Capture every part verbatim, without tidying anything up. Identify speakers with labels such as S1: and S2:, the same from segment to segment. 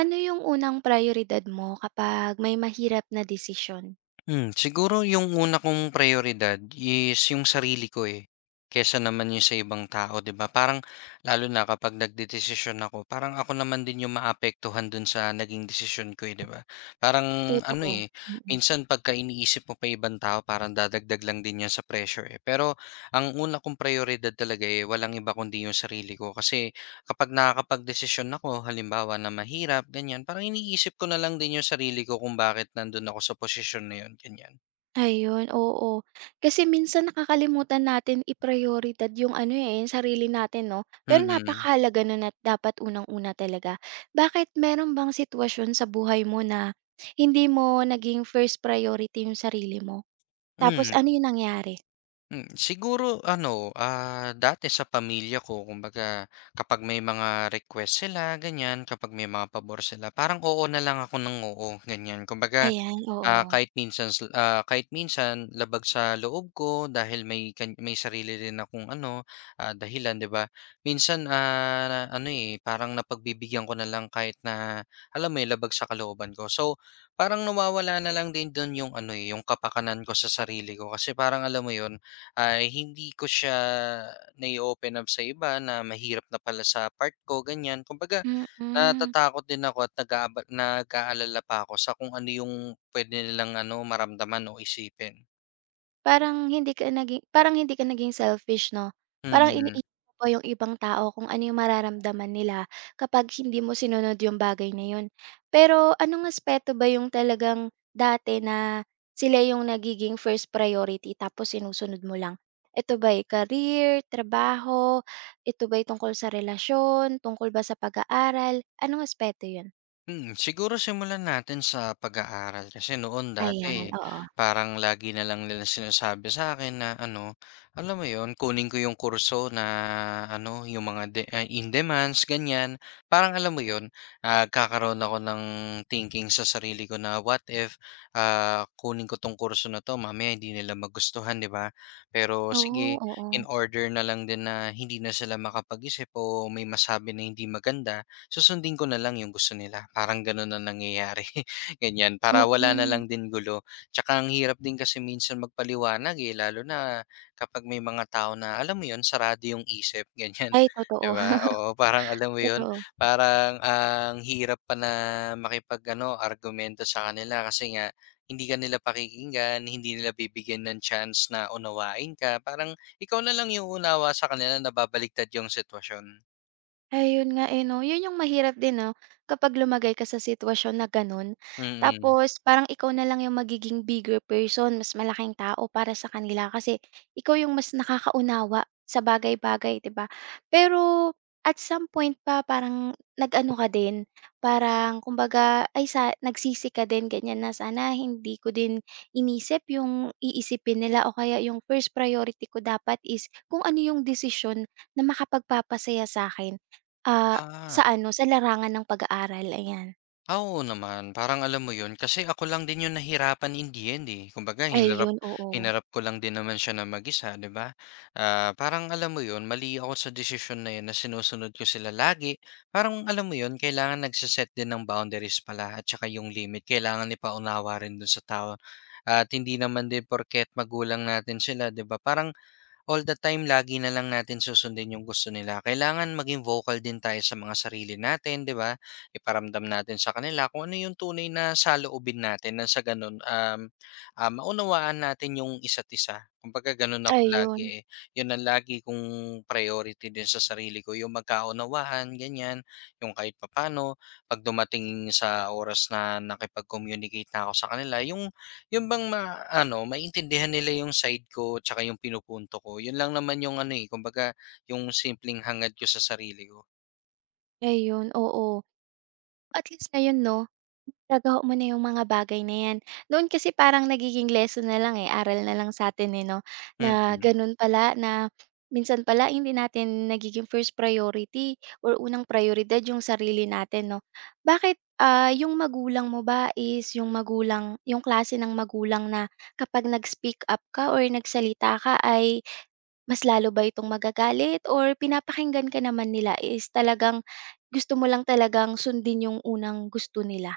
S1: Ano yung unang prioridad mo kapag may mahirap na desisyon?
S2: Hmm, siguro yung una kong prioridad is yung sarili ko, eh, kesa naman yung sa ibang tao, 'di ba? Parang lalo na kapag nagdedesisyon ako, parang ako naman din yung maapektuhan dun sa naging desisyon ko, eh, 'di ba? Parang ano,
S1: Totoo,
S2: eh,
S1: mm.
S2: minsan pagka iniisip mo pa ibang tao, parang dadagdag lang din yan sa pressure, eh. Pero ang una kong prioridad talaga, eh, walang iba kundi yung sarili ko kasi kapag nakakapagdesisyon ako, halimbawa na mahirap, ganyan, parang iniisip ko na lang din yung sarili ko kung bakit nandun ako sa posisyon na yun, ganyan.
S1: Ayun, oo. Kasi minsan nakakalimutan natin i-prayoridad yung ano, eh, yung sarili natin 'no? Pero
S2: Mm-mm.
S1: napakahalaga nun at dapat unang-una talaga. Bakit meron bang sitwasyon sa buhay mo na hindi mo naging first priority yung sarili mo? Tapos
S2: Mm.
S1: ano yung nangyari?
S2: Hmm, hmm. Siguro ano, ah, dati sa pamilya ko kumbaga kapag may mga request sila ganyan, kapag may mga pabor sila, parang oo na lang ako ng oo, ganyan. Kumbaga
S1: Ayan,
S2: Ah,
S1: oo.
S2: kahit minsan sl ah, kahit minsan labag sa loob ko dahil may kan may sarili rin akong ano, ah, dahilan, 'di ba? Minsan, ah, na- ano, eh, parang napagbibigyan ko na lang kahit na alam mo 'yun, labag sa kalooban ko. So, parang nawawala na lang din dun yung ano, eh, yung kapakanan ko sa sarili ko kasi parang alam mo 'yun, ay hindi ko siya nai open up sa iba na mahirap na pala sa part ko, ganiyan. Kumbaga
S1: Mm.
S2: natatakot din ako at nag-aaba nag-aalala pa ako sa kung ano yung puwede nilang ano, maramdaman o isipin.
S1: Parang hindi ka naging parang hindi ka naging selfish 'no? Parang
S2: Mm.
S1: iniisip mo pa yung ibang tao kung ano yung mararamdaman nila kapag hindi mo sinunod yung bagay na yun. Pero anong aspeto ba yung talagang dati na sila yung nagiging first priority tapos sinusunod mo lang? Ito ba'y career, trabaho, ito ba'y tungkol sa relasyon, tungkol ba sa pag-aaral, anong aspeto yun?
S2: Hmm siguro simulan natin sa pag-aaral kasi noon
S1: Ayan,
S2: dati
S1: oo.
S2: parang lagi na lang nila sinasabi sa akin na ano, alam mo yon kunin ko yung kurso na ano, yung mga de ah, in demands ganyan. Parang alam mo yon ah kakaroon ako ng thinking sa sarili ko na what if, ah, kunin ko 'tong kurso na 'to mamaya hindi nila magustuhan, 'di ba? Pero
S1: Oo,
S2: sige,
S1: oo.
S2: in order na lang din na hindi na sila makapag-isip o may masabi na hindi maganda susundin ko na lang yung gusto nila. Parang gano'n na nangyayari, ganyan. Para wala na
S1: Mm.
S2: lang din gulo. Tsaka ang hirap din kasi minsan magpaliwanag, eh, lalo na kapag may mga tao na, alam mo 'yun, sarado yung isip, ganyan,
S1: Ay
S2: 'di
S1: totoo,
S2: ba? Oo, parang alam mo 'yun,
S1: totoo.
S2: parang ah, ang hirap pa na makipag-ano, argumento sa kanila kasi nga hindi ka nila pakikinggan, hindi nila bibigyan ng chance na unawain ka. Parang ikaw na lang yung unawa sa kanila na babaliktad yung sitwasyon.
S1: Ayun nga, eh, 'no? Yun yung mahirap din, 'no, kapag lumagay ka sa sitwasyon na gano'n.
S2: Mm. Mm.
S1: Tapos parang ikaw na lang yung magiging bigger person, mas malaking tao para sa kanila kasi ikaw yung mas nakakaunawa sa bagay-bagay, 'di ba? Pero at some point pa parang nag-ano ka din, parang kumbaga ay sa nagsisi ka din ganiyan na, "Sana hindi ko din inisip yung iisipin nila o kaya yung first priority ko dapat is kung ano yung desisyon na makapagpapasaya sa akin." Ah,
S2: Ah.
S1: sa ano, sa larangan ng pag-aaral, ayan.
S2: Ah, oo naman. Parang alam mo 'yun, kasi ako lang din 'yung nahirapan in the end, eh. Kumbaga hinarap
S1: Ayun, oo.
S2: hinarap ko lang din naman siya na mag-isa, 'di ba? Ah, parang alam mo 'yun, mali ako sa desisyon na 'yun na sinusunod ko sila lagi. Parang alam mo 'yun, kailangan nagse din ng boundaries pala at saka 'yung limit kailangan ipaunawa rin dun sa tao. At hindi naman din porket magulang natin sila, 'di ba? Parang all the time lagi na lang natin susundin yung gusto nila. Kailangan maging vocal din tayo sa mga sarili natin, 'di ba? Iparamdam natin sa kanila kung ano yung tunay na saloobin natin nang sa ganun um, ah, maunawaan natin yung isa't isa. Kumbaga ganun ako
S1: Ayun,
S2: lagi eh. Yun ang lagi kong priority din sa sarili ko, yung magkaunawaan, ganyan, yung kahit papano pag dumating sa oras na nakipag-communicate na ako sa kanila, yung yun bang ma-ano, maintindihan nila yung side ko tsaka yung pinupunto ko. Yun lang naman yung ano, eh, kumbaga yung simpleng hangad ko sa sarili ko.
S1: ayun, oo. At least ngayon 'no, nagawa mo na yung mga bagay na yan. Noon kasi parang nagiging lesson na lang, eh, aral na lang sa'tin, eh, 'no, na
S2: Mm.
S1: ganun pala na minsan pala hindi natin nagiging first priority or unang prioridad yung sarili natin 'no. Bakit, ah, yung magulang mo ba is yung magulang yung klase ng magulang na kapag nag-speak up ka or nagsalita ka ay mas lalo ba itong magagalit or pinapakinggan ka naman nila is talagang gusto mo lang talagang sundin yung unang gusto nila?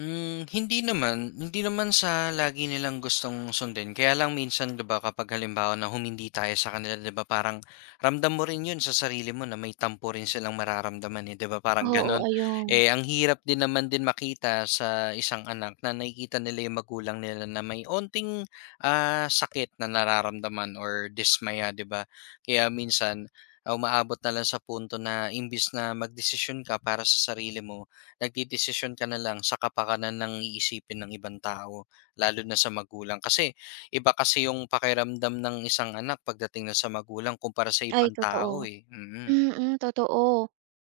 S2: Hmm, hindi naman. Hindi naman sa lagi nilang gustong sundin. Kaya lang minsan 'di ba kapag halimbawa na humindi tayo sa kanila 'di ba parang ramdam mo rin 'yun sa sarili mo na may tampo rin silang mararamdaman, eh, 'di ba parang
S1: Oo,
S2: gano'n.
S1: ayun.
S2: Eh, ang hirap din naman din makita sa isang anak na nakikita nila 'yung magulang nila na may onting, ah, sakit na nararamdaman or dismaya 'di ba. Kaya minsan, ah, umaabot na lang sa punto na imbis na magdesisyon ka para sa sarili mo nagdedesisyon ka na lang sa kapakanan ng iisipin ng ibang tao, lalo na sa magulang. Kasi iba kasi yung pakiramdam ng isang anak pagdating na sa magulang kumpara sa
S1: Ay,
S2: ibang tao
S1: totoo.
S2: eh, mm.
S1: Mm, totoo.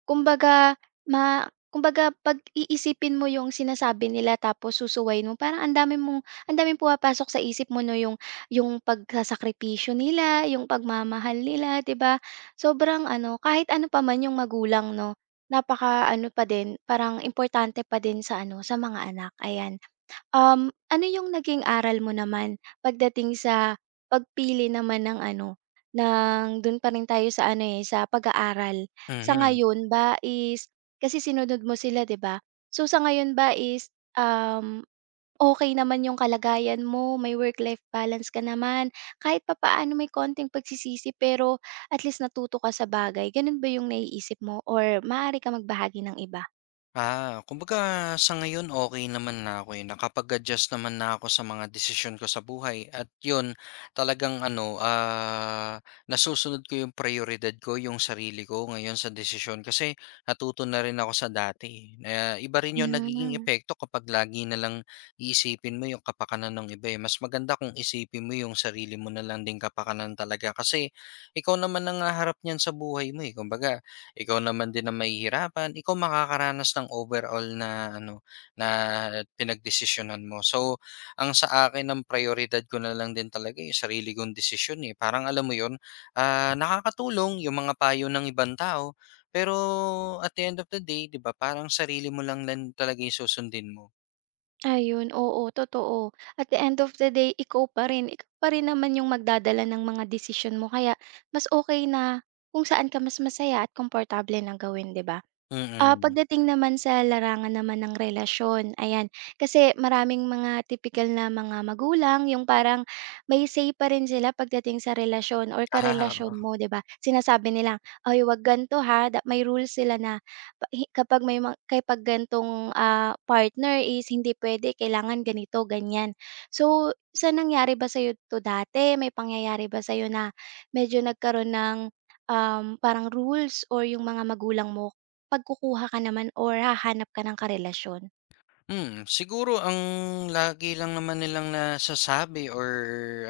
S1: Kumbaga ma kumbaga 'pag iisipin mo yung sinasabi nila tapos susuwayin mo parang ang dami mong ang daming pumapasok sa isip mo 'no, yung yung pagsasakripisyo nila, yung pagmamahal nila, 'di ba? Sobrang ano, kahit ano pa man yung magulang 'no, napaka ano pa din, parang importante pa din sa ano, sa mga anak, ayan. Um, ano yung naging aral mo naman pagdating sa pagpili naman ng ano, ng do'n pa rin tayo sa ano, eh, sa pag-aaral. Sa
S2: Mhm.
S1: ngayon ba is kasi sinunod mo sila, 'di ba? So, sa ngayon ba is, um, okey naman yung kalagayan mo, may work-life balance ka naman, kahit papaano may konting pagsisisi pero at least natuto ka sa bagay, gano'n ba yung naiisip mo or maaari ka magbahagi ng iba?
S2: Ah, kumbaga sa ngayon okay naman na ako, eh, nakapag-adjust naman na ako sa mga desisyon ko sa buhay at 'yun talagang ano, ah, nasusunod ko 'yung prayoridad ko, 'yung sarili ko ngayon sa desisyon. Kasi natuto na rin ako sa dati, eh, na iba rin 'yung nagiging
S1: Hmm.
S2: epekto kapag lagi na lang iisipin mo 'yung kapakanan ng iba, eh. Mas maganda kung isipin mo 'yung sarili mo na lang din kapakanan talaga kasi ikaw naman ang haharap niyan sa buhay mo, eh. Kumbaga ikaw naman din ang mahihirapan, ikaw makakaranas ng overall na ano, na pinagdesisyonan mo. So, ang sa akin ang prayoridad ko na lang din talaga 'yung sarili kong desisyon, eh. Parang alam mo 'yun, ah, nakakatulong 'yung mga payo ng ibang tao, pero at the end of the day, 'di ba, parang sarili mo lang lang talaga 'yung susundin mo.
S1: Ayun, oo, totoo. At the end of the day, ikaw pa rin. Ikaw pa rin naman yung magdadala ng mga desisyon mo. Kaya mas okay na kung saan ka mas masaya at komportable na gawin, 'di ba? Ah,
S2: Mm.
S1: pagdating naman sa larangan naman ng relasyon, ayan. Kasi maraming mga typical na mga magulang, yung parang may say pa rin sila pagdating sa relasyon or karelasyon
S2: Ah,
S1: mo, 'di ba? Sinasabi nila, "Ay, wag ganto ha." Da- May rules sila na pa- hi- kapag may ma- kapag gantong ah, partner is hindi pwede, kailangan ganito, ganyan. So, sa nangyari ba sa to dati? May pangyayari ba sa'yo na medyo nagkaroon ng um, parang rules or yung mga magulang mo pagkukuha ka naman or hahanap ka ng karelasyon.
S2: Hmm, siguro ang lagi lang naman nilang nasasabi or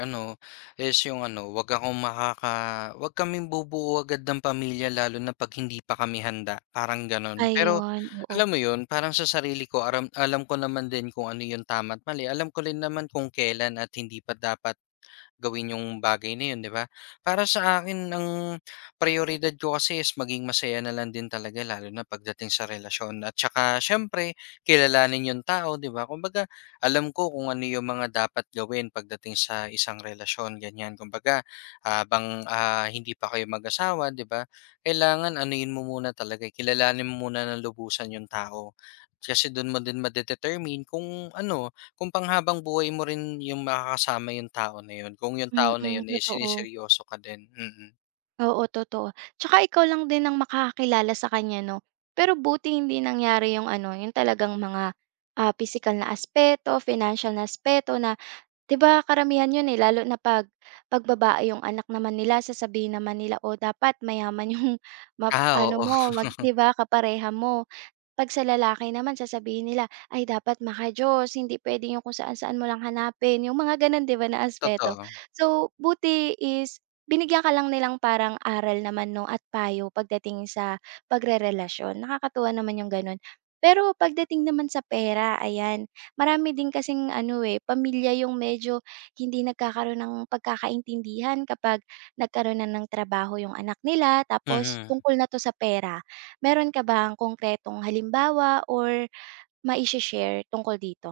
S2: ano is yung ano, wag akong makaka wag kaming bubuo agad ng pamilya lalo na pag hindi pa kami handa, parang gano'n. Pero
S1: Ayun, oo.
S2: alam mo yun, parang sa sarili ko aram alam ko naman din kung ano yung tama at mali. Alam ko rin naman kung kailan at hindi pa dapat gawin yung bagay na yun, 'di ba? Para sa akin ang prayoridad ko kasi is maging masaya na lang din talaga lalo na pagdating sa relasyon at saka siyempre kilalanin yung tao, 'di ba? Kumbaga, alam ko kung ano yung mga dapat gawin pagdating sa isang relasyon, ganyan. Kumbaga, habang ah, hindi pa kayo mag-asawa, 'di ba? Kailangan anuin mo muna talaga, eh. Kilalanin mo muna ng lubusan yung tao. Kasi doon mo din madedetermine kung ano, kung panghabang-buhay mo rin yung makakasama yung tao na yun, kung yung tao
S1: Mm,
S2: na yun, eh,
S1: totoo.
S2: siniseryoso ka din, mm.
S1: Oo, totoo. Tsaka ikaw lang din ang makakakilala sa kanya 'no? Pero buti hindi nangyari yung ano, yung talagang mga, ah, pisikal na aspeto, financial na aspeto na 'di ba karamihan yun, eh, lalo na 'pag 'pag yung anak naman nila sasabihin naman nila, "Oh, dapat mayaman yung map
S2: Ah,
S1: ano
S2: oo,
S1: mo mag" 'di ba, kapareha mo. 'Pag sa lalaki naman sasabihin nila, "Ay dapat maka-Diyos, hindi puwede yung kung saan-saan mo lang hanapin." Yung mga gano'n 'di ba na aspeto.
S2: totoo,
S1: So, buti is binigyan ka lang nilang parang aral naman 'no at payo pagdating sa pagrerelasyon, nakakatuwa naman yung gano'n. Pero pagdating naman sa pera, ayan, marami din kasing ano, eh, pamilya yung medyo hindi nagkakaroon ng pagkakaintindihan kapag nagkaroon na ng trabaho yung anak nila tapos
S2: mhm.
S1: tungkol na 'to sa pera. Meron ka bang konkretong halimbawa or mai share tungkol dito?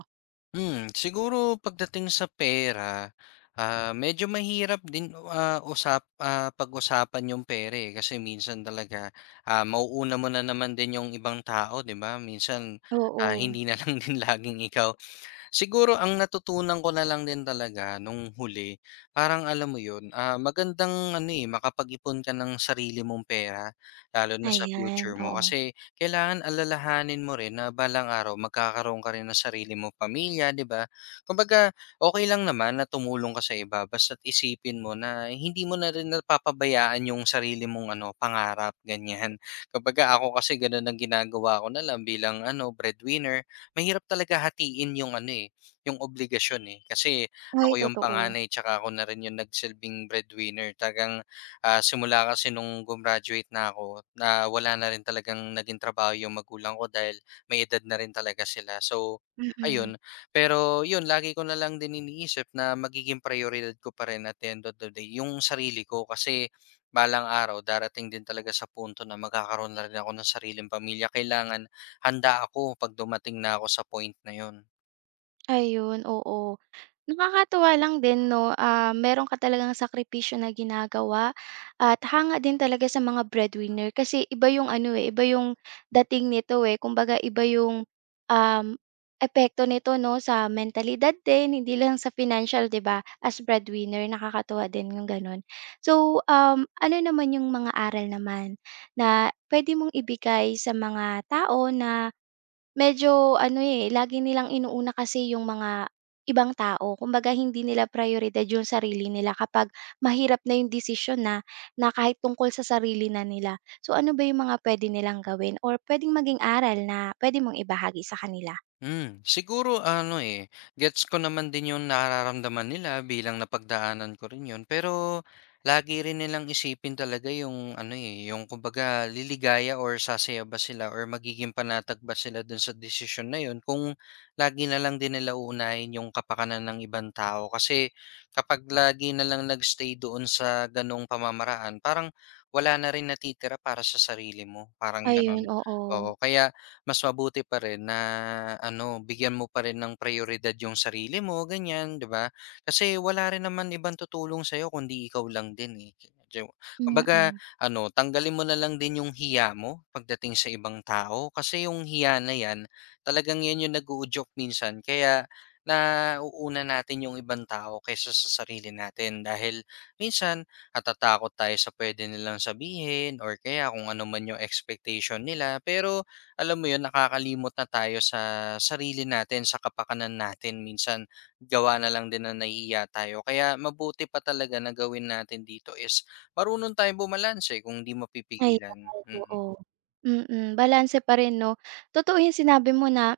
S2: Hmm, siguro pagdating sa pera, ah, medyo mahirap din, ah, usap ah, pag-usapan yung pera, eh, kasi minsan talaga, ah, mauuna mo na naman din yung ibang tao, 'di ba? Minsan, ah,
S1: Oo.
S2: hindi na lang din laging ikaw. Siguro ang natutunan ko na lang din talaga nung huli, parang alam mo 'yun, ah, magandang ano, eh, makapag-ipon ka ng sarili mong pera, lalo na sa
S1: Ayan,
S2: future mo.
S1: oo.
S2: Kasi kailangan alalahanin mo rin na balang araw magkakaroon ka rin ng sarili mong pamilya, 'di ba? Kumbaga, okay lang naman na tumulong ka sa iba basta't isipin mo na hindi mo na rin napapabayaan yung sarili mong ano, pangarap, ganiyan. Kumbaga ako kasi gano'n ang ginagawa ko na lang bilang ano, breadwinner mahirap talaga hatiin yung ano, eh, yung obligasyon, eh. Kasi
S1: Ay,
S2: ako yung
S1: totoo.
S2: panganay tsaka ako na rin yung nagsilbing breadwinner. Tagang ah, simula kasi nung gumraduate na ako na wala na rin talagang naging trabaho yung magulang ko dahil may edad na rin talaga sila. So,
S1: Mm.
S2: ayun. Pero yun, lagi ko na lang din iniisip na magiging prioridad ko pa rin at the end of the day yung sarili ko kasi balang araw darating din talaga sa punto na magkakaroon na rin ako ng sariling pamilya. Kailangan handa ako 'pag dumating na ako sa point na yun.
S1: Ayun, oo. Nakakatuwa lang din 'no, ah, meron ka talagang sakripisyo na ginagawa at hanga din talaga sa mga breadwinner kasi iba yung ano, eh, iba yung dating nito, eh. Kumbaga iba yung, um, epekto nito 'no, sa mentalidad din, hindi lang sa financial, 'di ba? As breadwinner, nakakatuwa din yung gano'n. So, um, ano naman yung mga aral naman na pwede mong ibigay sa mga tao na medyo ano, eh, lagi nilang inuuna kasi yung mga ibang tao. Kumbaga hindi nila prioridad yung sarili nila kapag mahirap na yung desisyon na, na kahit tungkol sa sarili na nila. So, ano ba yung mga pwede nilang gawin or puwedeng maging aral na pwede mong ibahagi sa kanila?
S2: Hmm, siguro ano, eh, gets ko naman din yung nararamdaman nila bilang napagdaanan ko rin yun. Pero lagi rin nilang isipin talaga yung ano, eh, yung kumbaga liligaya or sasaya ba sila or magiging panatag ba sila dun sa desisyon na yun kung lagi na lang din nila uunahin yung kapakanan ng ibang tao. Kasi kapag lagi na lang nagstay doon sa ganong pamamaraan, parang wala na rin natitira para sa sarili mo, parang
S1: Ayun,
S2: ganon.
S1: oo.
S2: Oo, kaya mas mabuti pa rin na ano, bigyan mo pa rin ng prioridad yung sarili mo, ganyan, 'di ba? Kasi wala rin naman ibang tutulong sa'yo kundi ikaw lang din, eh. Diyo kumbaga
S1: Mm.
S2: ano, tanggalin mo na lang din yung hiya mo pagdating sa ibang tao kasi yung hiya na 'yan, talagang 'yan yung nag-uudyok minsan kaya nauuna natin yung ibang tao kaysa sa sarili natin dahil minsan natatakot tayo sa puwede nilang sabihin or kaya kung ano man yung expectation nila pero alam mo yun, nakakalimot na tayo sa sarili natin, sa kapakanan natin. Minsan, gawa na lang din na nahihiya tayo. Kaya mabuti pa talaga na gawin natin dito is marunong tayong bumalanse kung di mapipigilan.
S1: Ayan,
S2: Mm. Mm.
S1: oo. Mm, balanse pa rin 'no. Totoo yung sinabi mo na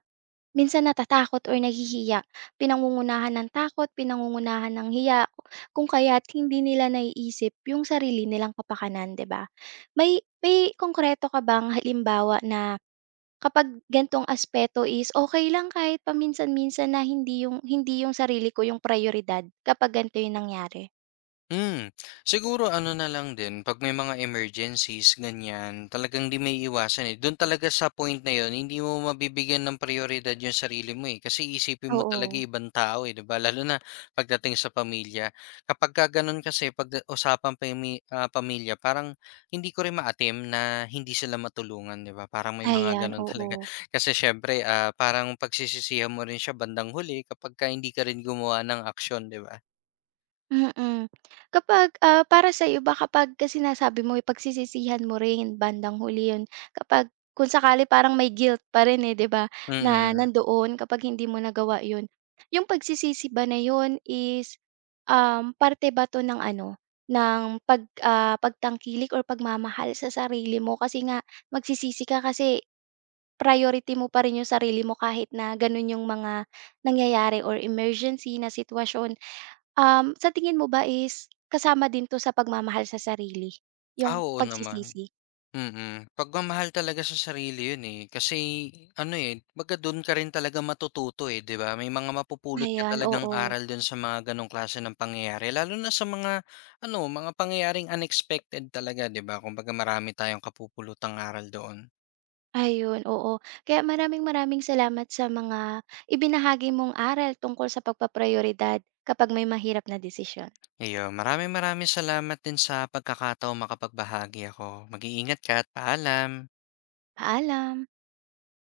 S1: minsan natatakot or nahihiya, pinangungunahan ng takot, pinangungunahan ng hiya, kung kaya't hindi nila naiisip yung sarili nilang kapakanan, 'di ba? May may konkreto ka bang halimbawa na kapag gan'tong aspeto is okay lang kahit paminsan-minsan na hindi yung hindi yung sarili ko yung prioridad kapag gan'to yung nangyari?
S2: Hmm, Siguro ano na lang din 'pag may mga emergencies ganyan, talagang 'di may iwasan eh. Dun talaga sa point na yon, hindi mo mabibigyan ng prioridad yung sarili mo, eh, kasi iisipin mo talaga
S1: Oo,
S2: ibang tao, eh, 'di ba? Lalo na pagdating sa pamilya. Kapagka ganun kasi 'pag usapang pami ah, pamilya parang hindi ko rin ma-attempt na hindi sila matulungan, 'di ba? Parang may mga
S1: ayan,
S2: ganun
S1: oo.
S2: talaga. Kasi siyempre, ah, parang pagsisisihan mo rin siya bandang huli kapagka hindi ka rin gumawa ng action 'di ba?
S1: Mm. Kapag, ah, para sa iyo ba kapag kasi nasabi mo eh, pagsisisihan mo rin bandang huli 'yun, kapag kung sakali parang may guilt pa rin, eh, 'di ba, na
S2: Mm.
S1: nandoon kapag hindi mo nagawa 'yun. Yung pagsisisi ba na 'yun is, um, parte ba 'to ng ano, ng pag ah, pagtangkilik or pagmamahal sa sarili mo? Kasi nga magsisisi ka kasi priority mo pa rin yung sarili mo kahit na ganun yung mga nangyayari or emergency na sitwasyon. Um, sa tingin mo ba is kasama din 'to sa pagmamahal sa sarili,
S2: Ah,
S1: yung
S2: oo naman.
S1: pagsisisi?
S2: Mm. Pagmamahal talaga sa sarili 'yun, eh, kasi ano, eh, kumbaga do'n ka rin talaga matututo, eh, 'di ba? May mga mapupulot ka
S1: Ayan,
S2: talagang
S1: oo.
S2: aral do'n sa mga gano'ng klase ng pangyayari lalo na sa mga ano, mga pangyayaring unexpected talaga, 'di ba? Kumbaga marami tayong kapupulutang aral doon.
S1: Ayun, oo. Kaya maraming maraming salamat sa mga ibinahagi mong aral tungkol sa pagpaprioridad kapag may mahirap na desisyon.
S2: Ayun, maraming maraming salamat din sa pagkakataong makapagbahagi ako. Mag-iingat ka at paalam.
S1: Paalam.